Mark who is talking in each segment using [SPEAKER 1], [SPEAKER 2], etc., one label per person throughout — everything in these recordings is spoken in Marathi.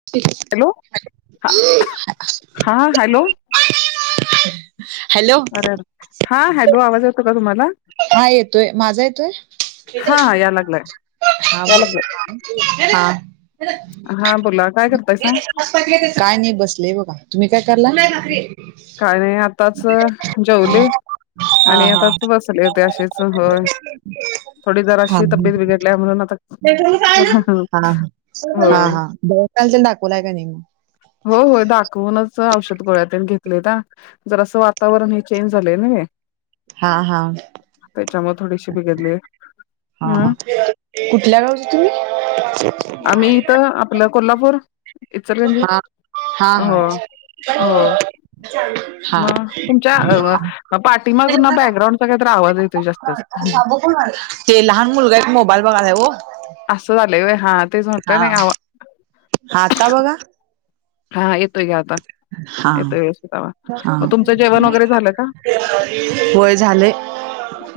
[SPEAKER 1] [unintelligible]
[SPEAKER 2] लो हा हॅलो
[SPEAKER 1] हॅलो
[SPEAKER 2] अरेरे हा हॅलो आवाज येतो का तुम्हाला
[SPEAKER 1] हा येतोय माझा येतोय.
[SPEAKER 2] हा हा या लागलाय
[SPEAKER 1] हा
[SPEAKER 2] या
[SPEAKER 1] बो
[SPEAKER 2] लागलाय
[SPEAKER 1] हा
[SPEAKER 2] हा बोला काय करतायसा
[SPEAKER 1] काय नाय बसलेय बघा तुम्ही काय करला
[SPEAKER 2] काय नाय आताच जेवले आणि आताच बसले होते अशीच
[SPEAKER 1] [unintelligible] हात
[SPEAKER 2] तब्येत बिघडल्या म्हणून आता
[SPEAKER 1] प्रथमेश हाय ना हा हा हा
[SPEAKER 2] होय
[SPEAKER 1] हा त्याला तरी दाखवलाय का नाय मग
[SPEAKER 2] हो हो दाखवूनच औषध गोळ्या तेन घेत तलेता जरांसं वातावरण हे चेंज झालंय न हे
[SPEAKER 1] हा हा
[SPEAKER 2] त्याच्यामुळ थोडीशी बिघडले.
[SPEAKER 1] हा हा कुठल्या गावच तुम्ही?
[SPEAKER 2] त आपलं कोल्हापूर इचलकरंजी
[SPEAKER 1] हा हा
[SPEAKER 2] हो
[SPEAKER 1] हा
[SPEAKER 2] हो
[SPEAKER 1] हा
[SPEAKER 2] म तुमच्या अ पाठीमागून ना बॅकग्राउंडचा काहीतर आवाज येतोय जास्तच
[SPEAKER 1] ते लहान मुलगा एक मोबाईल बघायलाय ओ
[SPEAKER 2] असं झालंय व्हय हा तेच
[SPEAKER 1] हा
[SPEAKER 2] म्हटलं नाही आवा
[SPEAKER 1] हा आता बघा
[SPEAKER 2] हा येतोय की आता
[SPEAKER 1] हा
[SPEAKER 2] येतोय व्यवस्थित आवाज.
[SPEAKER 1] हा
[SPEAKER 2] मग तुमचं जेवण वगैरे झालं का?
[SPEAKER 1] होय झालय.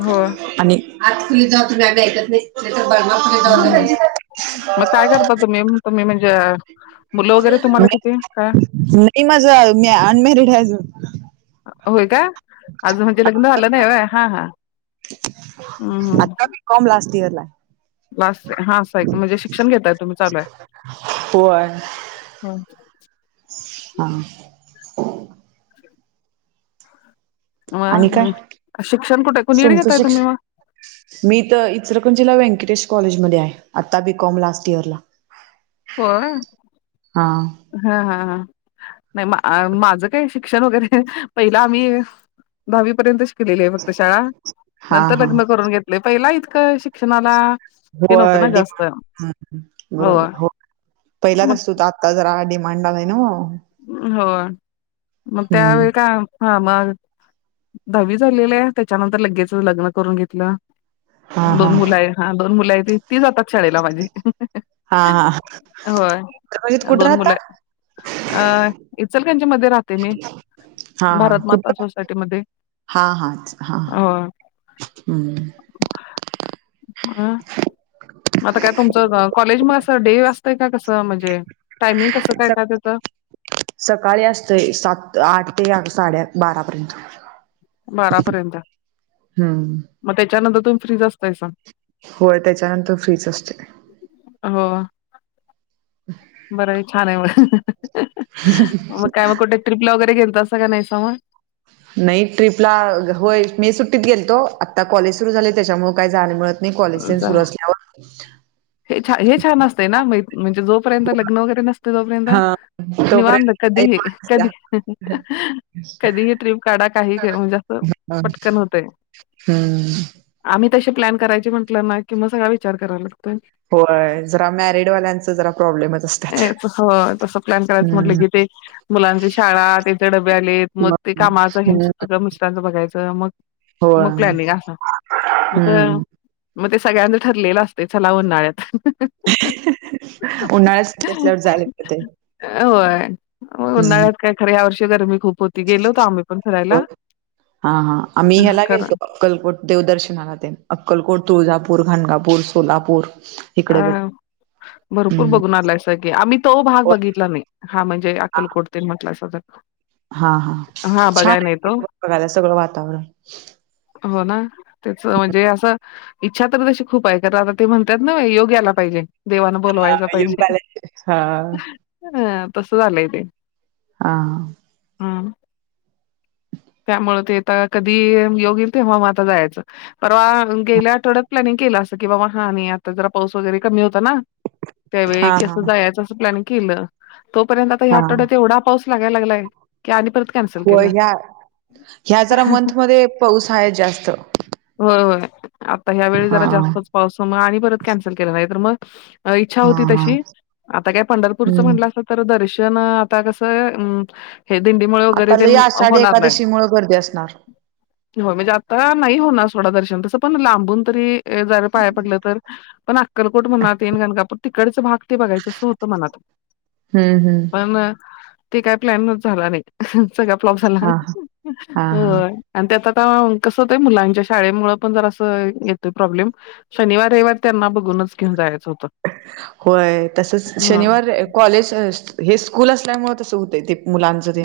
[SPEAKER 2] होय
[SPEAKER 1] आणि आज कुणी जा तुम्ही आम्ही ऐकत नाई. ते तर बर ना
[SPEAKER 2] हम्म म काय करता तुम्ही तुम्ही म्हणजे मुलं वगैरे तुम्हाला किती काय?
[SPEAKER 1] ते माझं मी अनमॅरिड हाय अजून
[SPEAKER 2] होय का अजून म्हणजे लग्न झाला नाय व्हय हा हा हूं
[SPEAKER 1] आता
[SPEAKER 2] हूं
[SPEAKER 1] बी कॉम लास्ट इयर ला हाय.
[SPEAKER 2] लास्ट हा असं हाय म्हणजे शिक्षण घेताय तुम्ही चालू
[SPEAKER 1] होय
[SPEAKER 2] हाय.
[SPEAKER 1] हा
[SPEAKER 2] म
[SPEAKER 1] आणि काय
[SPEAKER 2] ह शिक्षण कुठ कुनीकड
[SPEAKER 1] तुमचं
[SPEAKER 2] घेतताय
[SPEAKER 1] शिक्ष
[SPEAKER 2] तुम्ही म
[SPEAKER 1] मी इथं इचलकरंजीला व्यंकटेश कॉलेजमध्ये आहे आत्ता बी कॉम लास्ट इयरला
[SPEAKER 2] होय.
[SPEAKER 1] हा
[SPEAKER 2] हा हा हा नाय माझं काय शिक्षण वगैरे पहिल आम्ही दहावी पर्यंत शि कलेलेय आहे फक्त शाळा
[SPEAKER 1] हा
[SPEAKER 2] नंतर
[SPEAKER 1] हा
[SPEAKER 2] लग्न करून घेतलय पहिला इतकं शिक्षणाला हे नव्हतं
[SPEAKER 1] होय
[SPEAKER 2] ना जास्त
[SPEAKER 1] डिमांड बरोबर हो पहिलाच
[SPEAKER 2] मग
[SPEAKER 1] असतो आ आता जरा डिमांड आलाय नव्ह.
[SPEAKER 2] होय मग
[SPEAKER 1] हम्म.
[SPEAKER 2] त्यावेळी काय हा मग दहावी झालेले त्याच्यानंतर लगेच लग्न करून घेतलं.
[SPEAKER 1] हा हा
[SPEAKER 2] दोन मुल आहे हा दोन मुल हायती. ती जातात शाळेला माझी
[SPEAKER 1] हा हा
[SPEAKER 2] होय
[SPEAKER 1] इचलकरंजीत कुठं
[SPEAKER 2] दोन
[SPEAKER 1] राहता
[SPEAKER 2] मुलंय अ इचलकरंजी मध्ये रात ते मी
[SPEAKER 1] हा हा
[SPEAKER 2] भारत मांता
[SPEAKER 1] कुठं
[SPEAKER 2] सोसायटीमध्ये मं हो
[SPEAKER 1] हम्मं
[SPEAKER 2] अं आंता कायं तुमचं कॉलेज मंग असं डे वां असतंय कां कसं म्हणजे टायमिंग कसं कायं कां त्यांचं
[SPEAKER 1] सकाळीं असतेयं सात आठ ते साडेयां बारांपर्यंत
[SPEAKER 2] बारांपर्यंत
[SPEAKER 1] हम्म
[SPEAKER 2] मंग त्यांच्यानंतर तुम्हीं फ्रीज असतांय संग
[SPEAKER 1] होयं त्यांच्यानंतर फ्रीच असतें
[SPEAKER 2] हं
[SPEAKER 1] हं
[SPEAKER 2] बरं आहे छान आहे मं मंग कायं मंग कुठे ट्रिपला वगैरें घेल असं कां नाहीं समोरं
[SPEAKER 1] नाहीं ट्र्रीपला होयं मे सुट्टीत गेलतो आंत्ता कॉलेज सुरूं झाले त्यांच्यामुळे कायं जाणेमुळे
[SPEAKER 2] जां हे छान हे छान असतंय नां मं म्हणजे जोपर्यंत लग्नं वगैरे नसते तोपर्यंत
[SPEAKER 1] हा तोपर्यंत
[SPEAKER 2] निवांत कधीं कधीं हि कधीही ट्रीप काढां कांहीं म्हणजे असं पटकंन होतं
[SPEAKER 1] हम्मं
[SPEAKER 2] आम्हीं तसें प्लॅन करायचे म्हंटलं नां किंवा सगळ्यां विचार करायंला लागतोय
[SPEAKER 1] होय जरा मॅरिड वाल्यांच जरा प्रॉब्लेमच असतात
[SPEAKER 2] अं तं तसे प्लॅन करायचं म्हटलं की
[SPEAKER 1] हम्म
[SPEAKER 2] ते मुलांची शाळां त्यांचे डबे आलेत मंग ते कामाचं
[SPEAKER 1] हम्म
[SPEAKER 2] हेच्या सगळं मिश्रांचं बघायचं मंग
[SPEAKER 1] होय
[SPEAKER 2] मकलं मं अंसा मंग
[SPEAKER 1] हम्म
[SPEAKER 2] मंग ते सगळ्यांचं ठरलेलं असतें चलां उन्हाळ्यांत
[SPEAKER 1] उन्हाळ्यांची सुट्टी असल्यांवर जायलां मिळते
[SPEAKER 2] मंग उन्हाळ्यांत कायं खरं यां वर्षी गर्मी खूंप होती गेलो होतो आम्हीं
[SPEAKER 1] बरं हां हां आम्हीं मी ह्यांला
[SPEAKER 2] खरं
[SPEAKER 1] गेलतो अक्कलकोट देवदर्शनांला अक्कलकोट तुळजांपूर खनगांपूर सोलांपूर
[SPEAKER 2] अं भरंपूर बघूंन आलांयसा आम्हीं तो भांग बघितलां नाहीं हां म्हणजे अक्कलकोटकुडतील म्हटलं स जरं
[SPEAKER 1] हां हां छान आहे बघांयला सगळं वातांवरण
[SPEAKER 2] हो नां त्यांचं म्हणजे असं ईच्छा तरं तशी खूंप आहे आता ते म्हणतांत नं योग्यांला पाहिजे देवानं
[SPEAKER 1] हा
[SPEAKER 2] बोलवांयला पाहिजे
[SPEAKER 1] योगालय हा
[SPEAKER 2] हं तसं झालंय ते
[SPEAKER 1] हां
[SPEAKER 2] हम्मं त्यामुळें तेतां कधीं येईल योग्य तेंव्हा मं आंता जायचं पर्वा गेल्यानं आठवड्यांत प्लॅनिंग केलं असं कि बाबां हां आणि आंता जरां पाऊस वगैरें कमी होतां नां त्यांवेळी
[SPEAKER 1] हा हा
[SPEAKER 2] कसं जायचं असं प्लॅन केलं तोपर्यंत आंता ह्यां
[SPEAKER 1] हा
[SPEAKER 2] आठवड्यांत एवढां पाऊसं लागांयला लागलांय की आणि परंत
[SPEAKER 1] हो ह्यां ह्यां जरा मंथमध्यें पाऊस आहेतं जास्तं
[SPEAKER 2] हो होयं आंता ह्यां वेळी जरां जास्तंच पाऊस मंग आणि परंत कॅन्सल केले जांयाच तरं मंग ईच्छा
[SPEAKER 1] हा
[SPEAKER 2] होती
[SPEAKER 1] हा
[SPEAKER 2] तशी आंता कायं पंढरपूरचं
[SPEAKER 1] हम्म
[SPEAKER 2] म्हणलं असं तरं दर्शन आंता कसं आहे हे दिंडीमुळे वगैरें
[SPEAKER 1] आता
[SPEAKER 2] ते
[SPEAKER 1] लई आषाढी
[SPEAKER 2] होणार
[SPEAKER 1] एकादशी मुळे गर्दी असणारं
[SPEAKER 2] हो म्हणजे आंता नाहीं होणारं थोडं दर्शन तसं पणं लांबून तरी जरं पायां पडलं तरं पणं अक्कलकोट म्हणून गणकांपूर तिकडचं भांग ते बघायचं असं होतं मनांत
[SPEAKER 1] हम्म हम्म
[SPEAKER 2] म ते काय प्लॅन च झाला नाय सगळा फ्लॉप झाला.
[SPEAKER 1] हा हा हा हा
[SPEAKER 2] होय. आणि त्यात आता कसं होतय मुलांच्या शाळेमुळ पण जरासं येतोय प्रॉब्लेम शनिवार रयवार त्यांना बघूनच घेऊन जायचं होतं.
[SPEAKER 1] होय तसच
[SPEAKER 2] हा
[SPEAKER 1] शनिवार रय कॉलेज हे स्कूल असल्यामुळ तसं होतंय ते मुलांचं ते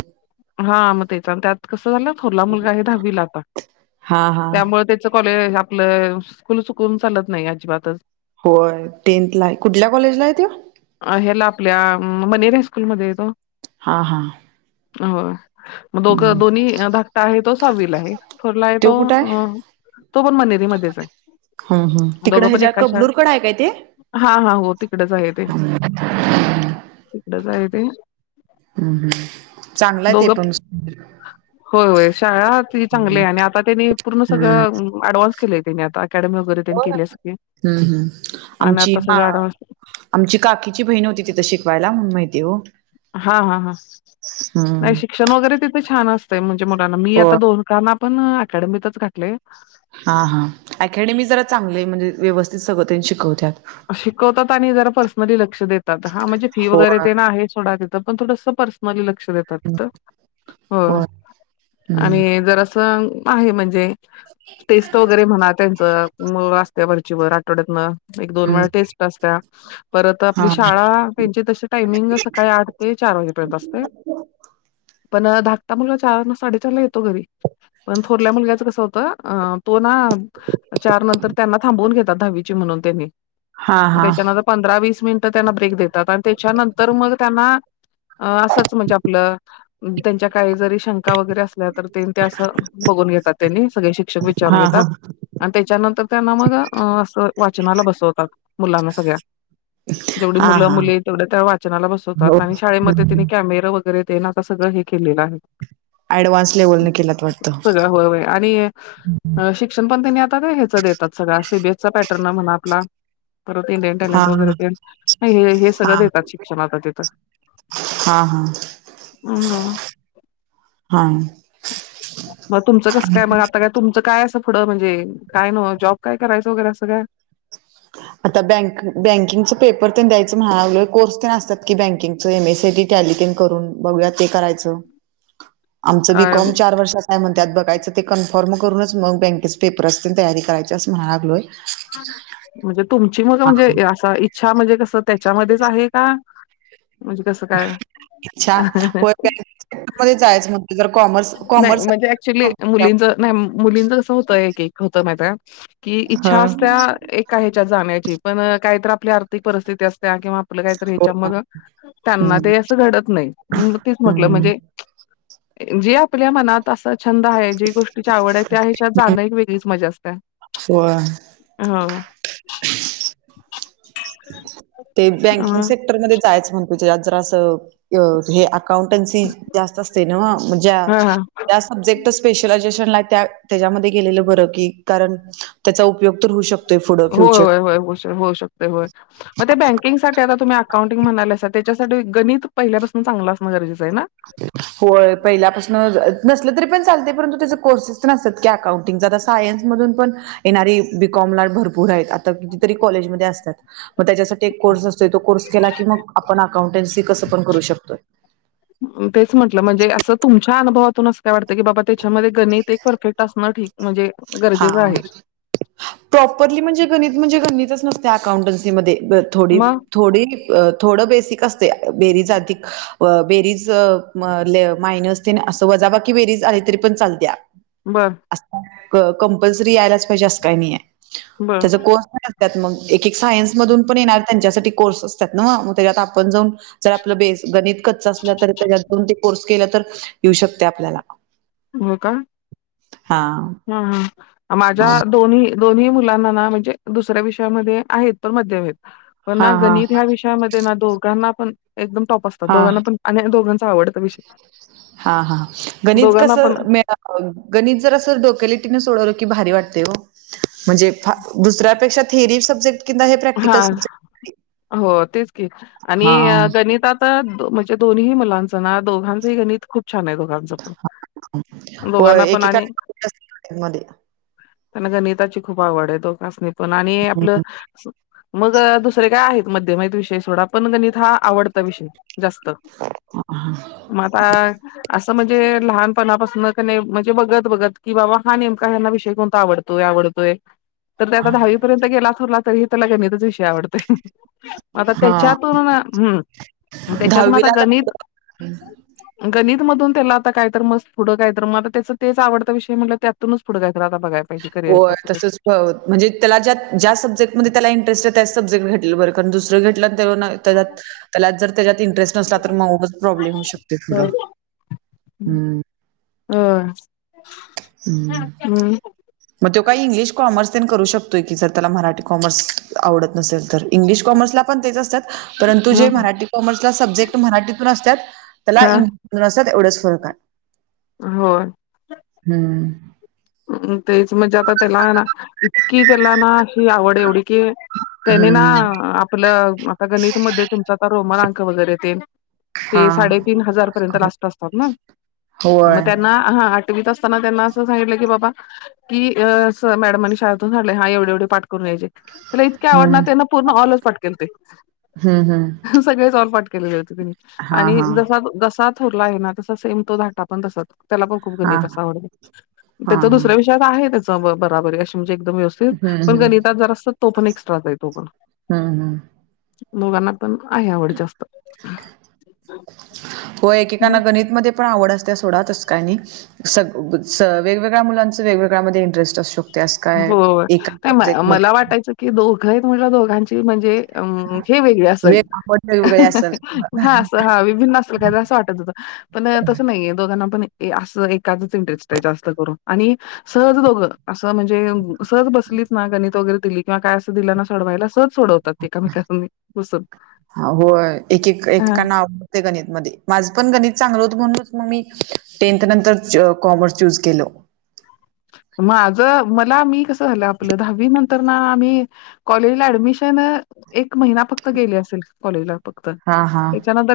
[SPEAKER 2] हा म तेच त्यात कस झालं थोरला मुलगा आहे दहावीला आता
[SPEAKER 1] हा हा
[SPEAKER 2] त्यामुळ ते च कॉलेज आपलं स्कुल चुकवून चालत नाय अजिबातच
[SPEAKER 1] होय टेंथ हाय कुठल्या कॉलेजला हाय त्यो
[SPEAKER 2] अ ह्याला आपल्या मनेरि हाय-स्कूलमध्ये हाय तो
[SPEAKER 1] हा हा
[SPEAKER 2] होय म दोघं
[SPEAKER 1] हम्म
[SPEAKER 2] दोन्ही धाकटा आहे तो सहावीला आहे थोरला आहे
[SPEAKER 1] त्यो
[SPEAKER 2] तो
[SPEAKER 1] कुठं आहे
[SPEAKER 2] अ तो पण मनेरीमध्येच आहे.
[SPEAKER 1] हं हं तिकड
[SPEAKER 2] दोघं पण
[SPEAKER 1] ह्याच्या
[SPEAKER 2] एका शाळेत
[SPEAKER 1] कबनुर कडं हाय काय ते
[SPEAKER 2] हा हा हो तिकडच आहे ते
[SPEAKER 1] हम्म
[SPEAKER 2] तिकडच आहे ते
[SPEAKER 1] हम्म हम्म चांगलाय ते
[SPEAKER 2] दोघं
[SPEAKER 1] पण
[SPEAKER 2] होय होय शाळा ती
[SPEAKER 1] हम्म
[SPEAKER 2] चांगलीय आणि आता त्यांनी पूर्ण
[SPEAKER 1] हम्म
[SPEAKER 2] सगळं ॲडव्हान्स केले त्यांनी आता अकॅडमी वगैरे त्यांनी केली सगळी
[SPEAKER 1] हम्म
[SPEAKER 2] आणि
[SPEAKER 1] आमची
[SPEAKER 2] आता
[SPEAKER 1] हा
[SPEAKER 2] सगळ ॲडव्हान्स
[SPEAKER 1] आमची काकीची बहीण होती तिथं शिकवायला म्हणून माहितीय हो
[SPEAKER 2] हा हा हा नाय
[SPEAKER 1] हम्म
[SPEAKER 2] शिक्षण वगैरे तिथे छान असतय म्हणजे मुलांना मी
[SPEAKER 1] हो
[SPEAKER 2] आता दोघाना पण अकॅडमीतच घातलय.
[SPEAKER 1] हा हा अकॅडमी जरा चांगलय म्हणजे व्यवस्थित सगळं त्यांनं शिकवत्यात.
[SPEAKER 2] शिकवतात आणि जरा पर्सनली लक्ष देतात हा म्हणजे फी वगैरे
[SPEAKER 1] होय
[SPEAKER 2] तेन आहे सोडा त पण थोडस पर्सनली लक्ष देतात तिथं होय.
[SPEAKER 1] हम्म.
[SPEAKER 2] आणि जरासं आहे म्हणजे टेस्ट वगैरे म्हणा त्यांचं मग अस्त्या वरचीवर आठवड्यातनं एक दोन
[SPEAKER 1] हम्म.
[SPEAKER 2] वेळा टेस्ट असत्या परत आपली
[SPEAKER 1] हां.
[SPEAKER 2] शाळा त्यांची तशी टामिंग सकाळी आठ ते चार वाजेपर्यंत असते. पण धाकता मुलगा चार साडेचार ला येतो घरी. पण थोरल्या मुलग्याचं कसं होतं अ तो ना चार नंतर त्यांना थांबवून घेतात दहावीची म्हणून त्यांनी
[SPEAKER 1] हां,
[SPEAKER 2] म
[SPEAKER 1] हां.
[SPEAKER 2] त्याच्यानंतर पंधरा वीस मिनिटं त्यांना ब्रेक देतात आणि त्याच्यानंतर मग त्यांना अ असंच म्हणजे आपलं त्यांच्या काही जरी शंका वगैरे असल्या तर तेन ते असं बघून घेतात त्यांनी सगळे शिक्षक वि चारून
[SPEAKER 1] हां,
[SPEAKER 2] घेतात
[SPEAKER 1] हां.
[SPEAKER 2] आणि त्याच्यानंतर त्यांना मग अस वाचनाला बसवतात मुलांना सगळ्या जेवढी
[SPEAKER 1] हां,
[SPEAKER 2] मुलं
[SPEAKER 1] हां.
[SPEAKER 2] मुली तेवढ्या त्या वाचनाला
[SPEAKER 1] हो.
[SPEAKER 2] बसवतात आणि शाळेमध्ये त्यानी
[SPEAKER 1] हं.
[SPEAKER 2] कॅमेरं व वगैरे तेन आता सगळं हे केलेलं आहे.
[SPEAKER 1] ॲडव्हान्स लेव्हलने केलात वाटतं.
[SPEAKER 2] सगळ होय होय आणि अ शिक शिक्षण पण तेनी आता ह्याचं देतात सगळा सी बी एस चा पॅटर्न म्हणा आपला परत इंडियन
[SPEAKER 1] हां,
[SPEAKER 2] टॅलेंट वगैरे
[SPEAKER 1] हां.
[SPEAKER 2] ते नाय हे हे सगळं देतात शिक्षण आता तिथं.
[SPEAKER 1] अहा
[SPEAKER 2] हं.
[SPEAKER 1] हा
[SPEAKER 2] म तुमचं कसं काय मग आता काय तुमचं काय असं पुढं म्हणजे काय नु जॉब काय करायचं वगैरे असं काय?
[SPEAKER 1] आता बँक बँकिंगच पेपर तेन द्याय च महाग लय कोर्स पण असतात की बँकिंगच M S C I T, tally तेन करून बघूयां ते करायच.
[SPEAKER 2] [inaudible]
[SPEAKER 1] आमचं बीकॉम चार वर्षात काय म्हणत्यात बघायचं ते कन्फर्म करूनच मग बँकेचे पेपर असतील तयारी करायच असं म्हणा लागलोय
[SPEAKER 2] म्हणजे तुमची मग म्हणजे
[SPEAKER 1] हां.
[SPEAKER 2] असा इच्छा म्हणजे कसं त्याच्यामध्येच आहे का? म्हणजे कसं काय हा हा हा
[SPEAKER 1] तेच्या मध्येच जायच म्हणतोय जर कॉमर्स कॉमर्स
[SPEAKER 2] ते ऍक्चुली मुलींच नाही मुलींच कसं होतय एक एक होत माहित आहे की इच्छा
[SPEAKER 1] हां.
[SPEAKER 2] असत्या एक एका हेच्यात जाण्याची पण काही तर आपल्या आर्थिक परिस्थिती असत्यात किंवा आपलं काहीतरी
[SPEAKER 1] हो ना.
[SPEAKER 2] ह्याच्यामध त्यांना
[SPEAKER 1] हम्म.
[SPEAKER 2] ते असं घडत नाही मग तेच म्हटलं
[SPEAKER 1] हम्म.
[SPEAKER 2] म्हणजे जे आपल्या मनात असं छंद आहे जी गोष्टीची आवड आहे त्या हेच्यात जाणं एक वेगळीच मजा असत्या
[SPEAKER 1] सोळा
[SPEAKER 2] हो ना
[SPEAKER 1] ते बँकिंग सेक्टरमध्ये जायचं म्हणतोय तेजात जरा असं हे अकाउंटन्सी जास्त असते नव्ह म्हणजे
[SPEAKER 2] हां हां.
[SPEAKER 1] त्या सब्जेक्ट स्पेशलायझेशनला त्या त्याच्यामध्ये गेलेलं बरं की कारण त्याचा उपयोग तर होऊ शकतो
[SPEAKER 2] हो होय होय होऊ शक होऊ शकते होय मग ते बँकिंगसाठी त्याला तुम्ही अकाउंटिंग म्हणालासा त्याच्यासाठी गणित पहिल्यापासून चांगलं असणं गरजेचं आहे ना
[SPEAKER 1] होय पहिल्यापासून नसल तरी पण चालते परंतु त्याच कोर्सेस तेन असतात अकाउंटिंग जरा सायन्स मधून पण येणारी बीकॉम ला भरपूर आहेत आता किती तरी कॉलेज मध्ये आसत्यात मग तेच्यासाठी एक कोर्स असतोय तो कोर्स केला कि मग आपण अकांउटन्सि कंस पण करू शकतोय.
[SPEAKER 2] तेच म्हटलं म्हणजे असं तुमच्या अनुभवातून अस काय वाटतं की बाबा त्याच्यामध्ये गणित एक परफेक्ट असणं ठीक म्हणजे
[SPEAKER 1] हा
[SPEAKER 2] गरजेचं आहे
[SPEAKER 1] प्रॉपरली म्हणजे गणित म्हणजे गणितच नसते अकाउंटन्सीमध्ये थोडी
[SPEAKER 2] मग
[SPEAKER 1] थोडी थोडं बेसिक असतेय बेरीज अधिक अ बेरीज मायनस तेन असं वजाबाकी बेरीज आली तरी पण चालत्या
[SPEAKER 2] बरं
[SPEAKER 1] कप्लसरी यायलाच पाहिजे अस काय नाही आहे
[SPEAKER 2] बर
[SPEAKER 1] तेझ कोर्स त मग एक एक सायन्स मधून पण येणार त्यांच्यासाठी कोर्स असत्यात नव्ह मग त्याच्यात आपण जाऊन जर आपलं बेस गणित कच्च असलं तर त्याच्यातून ते कोर्स केला तर येऊ शकतेय आपल्याला
[SPEAKER 2] हो का
[SPEAKER 1] हा
[SPEAKER 2] हा हा माझ्या
[SPEAKER 1] हा
[SPEAKER 2] दोन्ही दोन्ही मुलांना ना म्हणजे दुसऱ्या विषयामध्ये आहेत पण मध्यम आहेत पण ना
[SPEAKER 1] हा हा
[SPEAKER 2] गणित ह्या विषय दोघांना पण एकम टॉप असत्यात
[SPEAKER 1] हा
[SPEAKER 2] दोघांना पण आणि दोघांचा आवडता विषय
[SPEAKER 1] हां हां गणित
[SPEAKER 2] दोघांना
[SPEAKER 1] कसं
[SPEAKER 2] पण
[SPEAKER 1] मे गणित जर असं डोकेलिटीने सोडवल की भारी वाटतय ओ म्हणजे दुसऱ्यापेक्षा थेरी सब्जेक्ट किंवा हे
[SPEAKER 2] हा
[SPEAKER 1] प्रॅक्टिकल सब्जेक्ट
[SPEAKER 2] हो तेच की आणि
[SPEAKER 1] हां
[SPEAKER 2] गणितात म्हणजे दोनही मुलांचं ना दोघांचंही गणित खूप छान आहेत हो दोघांच पण दोघांना
[SPEAKER 1] होय
[SPEAKER 2] पण
[SPEAKER 1] एकेका
[SPEAKER 2] आणि
[SPEAKER 1] मध्ये
[SPEAKER 2] त्यांना गणिताची खूप आवड आहे दोघासणी पण आणि आपलं मग दुसरे काय आहेत मध्यम आहेत विषयी सोडा पण गणित हा आवडता विषय जास्त
[SPEAKER 1] ह हा
[SPEAKER 2] म आता असं म्हणजे लहांनपणांपासून म्हणजे बघतं बघतं की बाबां हां नेमका हना विषय कोणंता आवडतं तोयं आवडतोय तरं ते आंता दहावीपर्यंत गेलां गेरला तरी हे त्यांला गणतांच विषय आवडतोय आंता
[SPEAKER 1] हां
[SPEAKER 2] त्यांच्यातून हम्मं त्यांच्यातून आंता गणितं
[SPEAKER 1] हं
[SPEAKER 2] गणित मधूंन त्यांला आंता कायं तरं मस्तं पुढं कायं तरं मंगला त्यांचं तेचं आवडता विषय म्हटलं त्यांतूनच प पुढें कायं आंता बघायचं
[SPEAKER 1] हो तसंच करं कॉल म्हणजे त्यांला ज्यां ज्यां सब्जेक्टमध्ये त्यांला इंटरेट आहे त्यां सब्जेट घटलं बरं कारणं दुसरं घटलं त्यां तं त्यांलात तरं त्यांच्यात इंटरेस्ट नसला तरं मंच प्रॉब्लेम होऊ शकते थोडं हम्मं
[SPEAKER 2] हम्मं
[SPEAKER 1] ईच
[SPEAKER 2] हम्मं
[SPEAKER 1] मंग तो कांहीं इंग्लिश कॉमर्स पं करूं शकतोय की जरं त्यांलाही मराठी कॉमर्स आवडतं नसेल तरं इंग्लिश कॉमर्सला पणं तेचं असतांत परंतु जे मराठी कॉमर्सला सब्जेक्ट मराठीतूंन असतांत त्यांला
[SPEAKER 2] हा
[SPEAKER 1] इ लसण तेवढंच सोलतात
[SPEAKER 2] होयं
[SPEAKER 1] हम्मं
[SPEAKER 2] म्हणजे तेचं म्हणजे आंता त्यांला नां इतकी त्यांला नां अशी आवड एवढी कि त्यांने
[SPEAKER 1] हम्म
[SPEAKER 2] नां आपलं आता गणितमध्यें तुमच्यां रोमन अंक वगैरें ते
[SPEAKER 1] हा
[SPEAKER 2] ते साडेतीनं हजार पर्यंत लागतन असतांत नां मंग
[SPEAKER 1] होय
[SPEAKER 2] त्यांना हां आठवीत असतांना त्यांना असं सांगितलं बाबां की मॅडमांनी शाळेतूंनडले हां एवढे एवढे पांठ करून यांयचे त्यांला इतके आवडणांर त्यांना पूर्ण ऑलज पटकेल ते
[SPEAKER 1] हम्मं हम्मं
[SPEAKER 2] सगळेचं ऑलपट केलेले होते तिने आणि
[SPEAKER 1] हा
[SPEAKER 2] ज जसा रंला आहे नां तसं सेम तो धाटा पणं तसंच त्यांला पणं खूंप
[SPEAKER 1] हा हा
[SPEAKER 2] गणितं अऊस आवडतं
[SPEAKER 1] हा
[SPEAKER 2] त्यांचं दुसऱ्यां
[SPEAKER 1] हम्म
[SPEAKER 2] विषयांत आहे त्याचं बराबरी व्यवस्थित
[SPEAKER 1] हम्म
[SPEAKER 2] पणं गण जरं असत तो पणं एक्स्ट्रा तो पणं
[SPEAKER 1] हम्म हम्म
[SPEAKER 2] दोघांना पणं आहे आवंड जास्तं हम्मं
[SPEAKER 1] पणं आवंड असतं त्यां सोंडा तसं कायं नाहीं संग वेगवेगळ्यांज मुलांचं वेगवेगळ्यामध्ये इंटरेस्ट अंसू शकतो
[SPEAKER 2] हो मंला वाटातचं की दोघांची मुलें आहेतं म्हटलं दोघांची म्हणजे अंम हे वेगळे
[SPEAKER 1] वेग
[SPEAKER 2] असेलं
[SPEAKER 1] आपण वेगवेगळे असेल
[SPEAKER 2] हां असं हां विभिन्न कायं असं वाटतं होतं पणं तसं नाहीये दोघांना पणं असं एकाचंच इंटरेस्ट आहे जास्तं करूंन आणि सहंज दोघं जणं असं म्हणजे सहज बसलीत नां गणितं वगैरें दिली किंवा कायं असं दिला नां सडवायला सहज सोडवंत
[SPEAKER 1] हां हो एक एक
[SPEAKER 2] हा
[SPEAKER 1] एककां नांव ते गणितं मध्यें माझं पणं गणितं चांगलं होतं म्हणूनचं मंग मी टेनथ नंतर कॉमर्स चूंज केलं
[SPEAKER 2] माझं मलां मी कसं झालं आपलं दहावी नंतर तरं नां आम्हीं कॉलेजला ऍडमिशन एक महिना फक्तं गेले असेल कॉलेजला फक्तं
[SPEAKER 1] हा हा
[SPEAKER 2] त्यांच्यानंतर